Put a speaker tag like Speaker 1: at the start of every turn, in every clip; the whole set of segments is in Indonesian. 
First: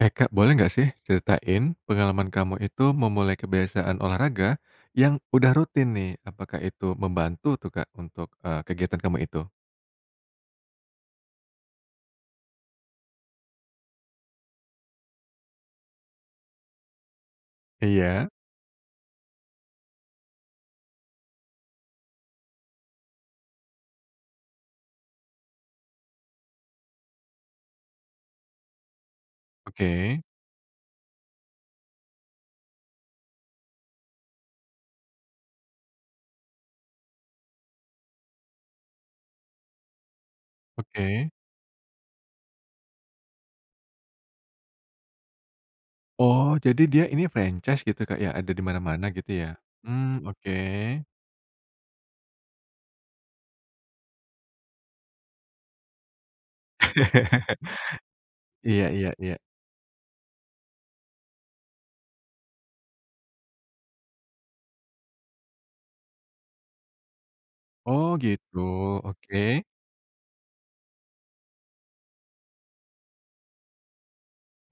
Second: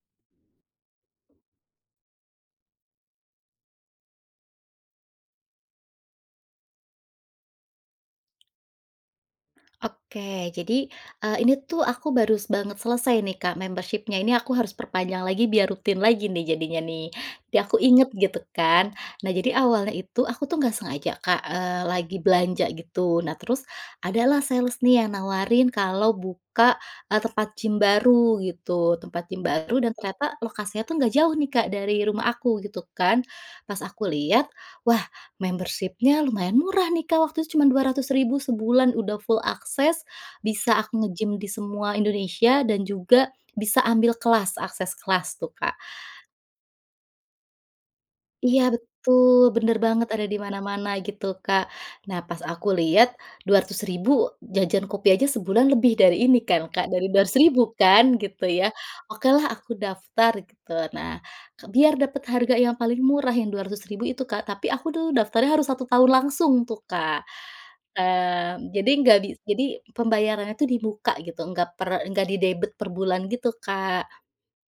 Speaker 1: Eh, Kak boleh gak sih ceritain pengalaman kamu itu memulai kebiasaan olahraga, yang udah rutin nih, apakah itu membantu tuh, Kak untuk, eee, kegiatan kamu itu?
Speaker 2: Oke jadi, eee, ini tuh aku baru banget selesai nih Kak membership-nya ini aku harus perpanjang lagi biar rutin lagi nih jadinya nih biar aku inget
Speaker 1: Iya.
Speaker 2: gitu kan nah jadi awalnya itu aku tuh nggak sengaja Kak, eee, lagi belanja gitu. Nah terus, ada lah sales nih yang nawarin kalau buka, eee, tempat gym baru gitu tempat gym baru dan
Speaker 1: Oke.
Speaker 2: ternyata lokasinya tuh nggak jauh nih Kak dari rumah aku gitu kan pas aku lihat wah membership-nya lumayan murah nih Kak waktu itu cuma Rp200.000 sebulan udah full akses, bisa aku
Speaker 1: Oke.
Speaker 2: nge-gym di semua Indonesia dan juga bisa ambil kelas akses kelas tuh, Kak.
Speaker 1: Oh jadi dia ini franchise gitu Kak ya ada
Speaker 2: Iya
Speaker 1: di mana-mana gitu
Speaker 2: betul
Speaker 1: ya,
Speaker 2: bener banget
Speaker 1: mmm,
Speaker 2: ada di
Speaker 1: oke.
Speaker 2: mana-mana gitu Kak nah pas aku lihat, Rp200.000 jajan kopi aja sebulan lebih dari ini kan Kak, dari Rp200.000 kan gitu ya
Speaker 1: Iya iya iya.
Speaker 2: okelah aku daftar gitu. Nah, biar dapet harga yang paling murah yang Rp200.000 itu Kak tapi aku tuh daftarnya harus 1 tahun langsung tuh Kak,
Speaker 1: Oh gitu?
Speaker 2: mmm, jadi gabi
Speaker 1: Oke.
Speaker 2: jadi pembayarannya itu di muka gitu nggak per nggak didebet perbulan gitu Kak,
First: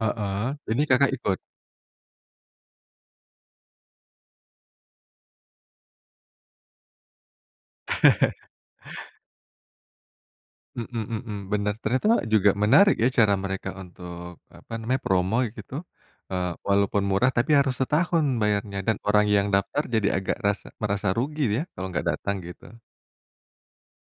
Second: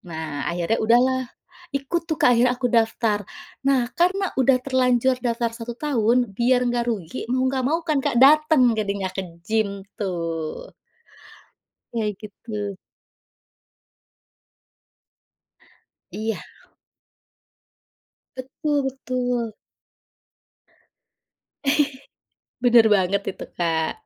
Speaker 1: Heeh,
Speaker 2: nah akhirnya
Speaker 1: ini Kakak
Speaker 2: udahlah
Speaker 1: ikut?
Speaker 2: ikut tuh Kak akhirnya aku daftar nah karena udah terlanjur daftar 1 tahun biar enggak rugi mau nggak mau kan, Kak, dateng jadinya ke gym tuh.
Speaker 1: Mhm mhm, bener
Speaker 2: Iya
Speaker 1: ternyata juga
Speaker 2: gitu.
Speaker 1: menarik ya, cara mereka untuk apa namanya promo gitu,
Speaker 2: Iya.
Speaker 1: eee, walaupun murah tapi harus setahun bayarnya
Speaker 2: Betul
Speaker 1: dan orang yang
Speaker 2: betul.
Speaker 1: daftar jadi agak rasa merasa rugi dia kalau gak datang gitu.
Speaker 2: Bener banget itu, Kak.